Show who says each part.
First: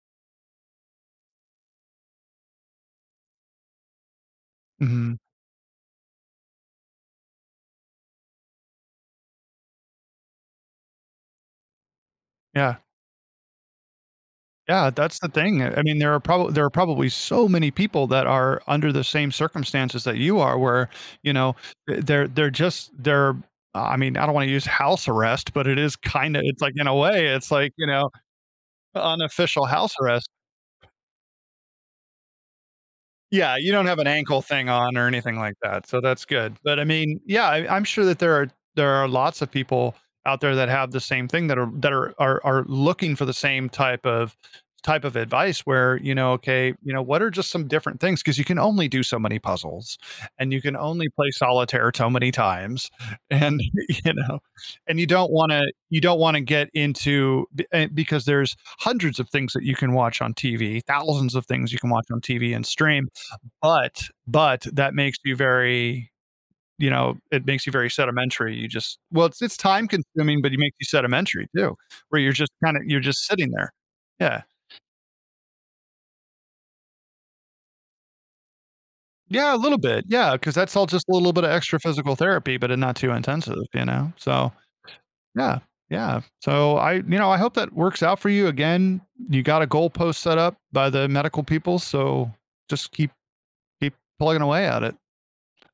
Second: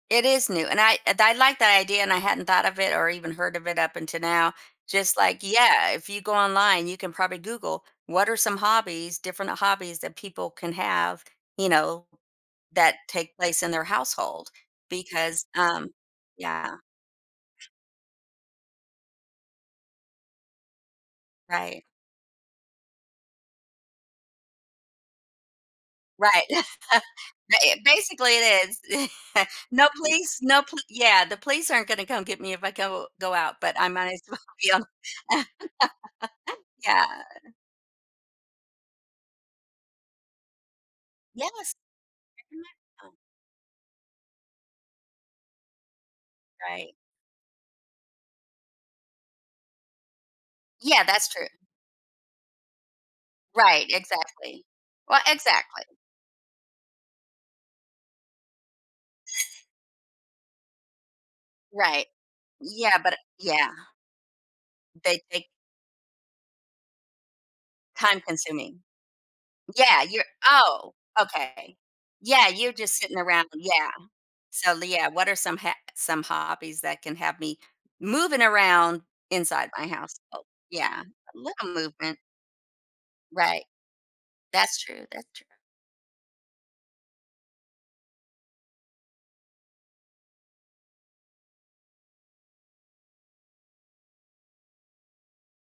Speaker 1: It is new and I th I like that idea and I hadn't thought of it or even heard of it up until now. Just
Speaker 2: Mhm.
Speaker 1: like, yeah, if you go online, you can probably Google what are some hobbies, different hobbies that people can have, you know,
Speaker 2: Yeah.
Speaker 1: that take place in their household
Speaker 2: Yeah, that's the
Speaker 1: because,
Speaker 2: thing, uh, I
Speaker 1: um,
Speaker 2: mean, there are prob there
Speaker 1: yeah.
Speaker 2: are probably so many people that are under the same circumstances that you are where, you know,
Speaker 1: Right.
Speaker 2: th they're just, they're I mean, I don't want to use house arrest, but it is kinda
Speaker 1: Right
Speaker 2: it's like in a way, it's like,
Speaker 1: b
Speaker 2: you know,
Speaker 1: basically it is.
Speaker 2: unofficial
Speaker 1: No
Speaker 2: house arrest.
Speaker 1: police, no pol yeah, the police aren't gonna come get me if I go go
Speaker 2: Yeah,
Speaker 1: out,
Speaker 2: you
Speaker 1: but
Speaker 2: don't
Speaker 1: I
Speaker 2: have an
Speaker 1: might as well
Speaker 2: ankle thing
Speaker 1: be on
Speaker 2: on or anything like that, so that's good. But I
Speaker 1: yeah.
Speaker 2: mean, yeah, I I'm sure that there are there are lots of people out there that have the same thing that are
Speaker 1: Yes.
Speaker 2: that are are looking
Speaker 1: [unintelligible]
Speaker 2: for the same type of type of advice where, you know, okay, you
Speaker 1: Right.
Speaker 2: know, what are just some different things? 'Cause you can only do so many puzzles and you can
Speaker 1: Yeah,
Speaker 2: only
Speaker 1: that's
Speaker 2: play
Speaker 1: true.
Speaker 2: solitaire toe many times and
Speaker 1: Right,
Speaker 2: you know,
Speaker 1: exactly.
Speaker 2: and you
Speaker 1: Well,
Speaker 2: don't wanna
Speaker 1: exactly.
Speaker 2: you don't wanna get into b an because there's 100s of things that you can watch on TV, 1000s of things you can
Speaker 1: Right,
Speaker 2: watch on TV and
Speaker 1: yeah
Speaker 2: stream,
Speaker 1: but yeah.
Speaker 2: but but that makes
Speaker 1: They
Speaker 2: you
Speaker 1: take
Speaker 2: very, you know, it makes you very
Speaker 1: Time
Speaker 2: sedimentary, you
Speaker 1: consuming
Speaker 2: just well, it's just time
Speaker 1: yeah you're
Speaker 2: consuming but it makes you
Speaker 1: oh,
Speaker 2: sedimentary too,
Speaker 1: okay.
Speaker 2: where you're
Speaker 1: Yeah
Speaker 2: just
Speaker 1: you're
Speaker 2: kinda
Speaker 1: just
Speaker 2: you're
Speaker 1: sitting around,
Speaker 2: sitting there,
Speaker 1: yeah.
Speaker 2: yeah.
Speaker 1: So, yeah, what are ha some some hobbies that can have me moving around
Speaker 2: Yeah a
Speaker 1: inside
Speaker 2: little
Speaker 1: my
Speaker 2: bit, yeah,
Speaker 1: household?
Speaker 2: 'cause that's all
Speaker 1: Yeah,
Speaker 2: just a little
Speaker 1: a
Speaker 2: bit of
Speaker 1: little
Speaker 2: extra physical
Speaker 1: movement.
Speaker 2: therapy, but a not too intensive,
Speaker 1: Right,
Speaker 2: you know? So,
Speaker 1: that's true, that's true
Speaker 2: yeah, yeah, so I you know, I hope that works out for you. Again, you got a goalpost set up by the medical people, so just keep, keep plugging away at it.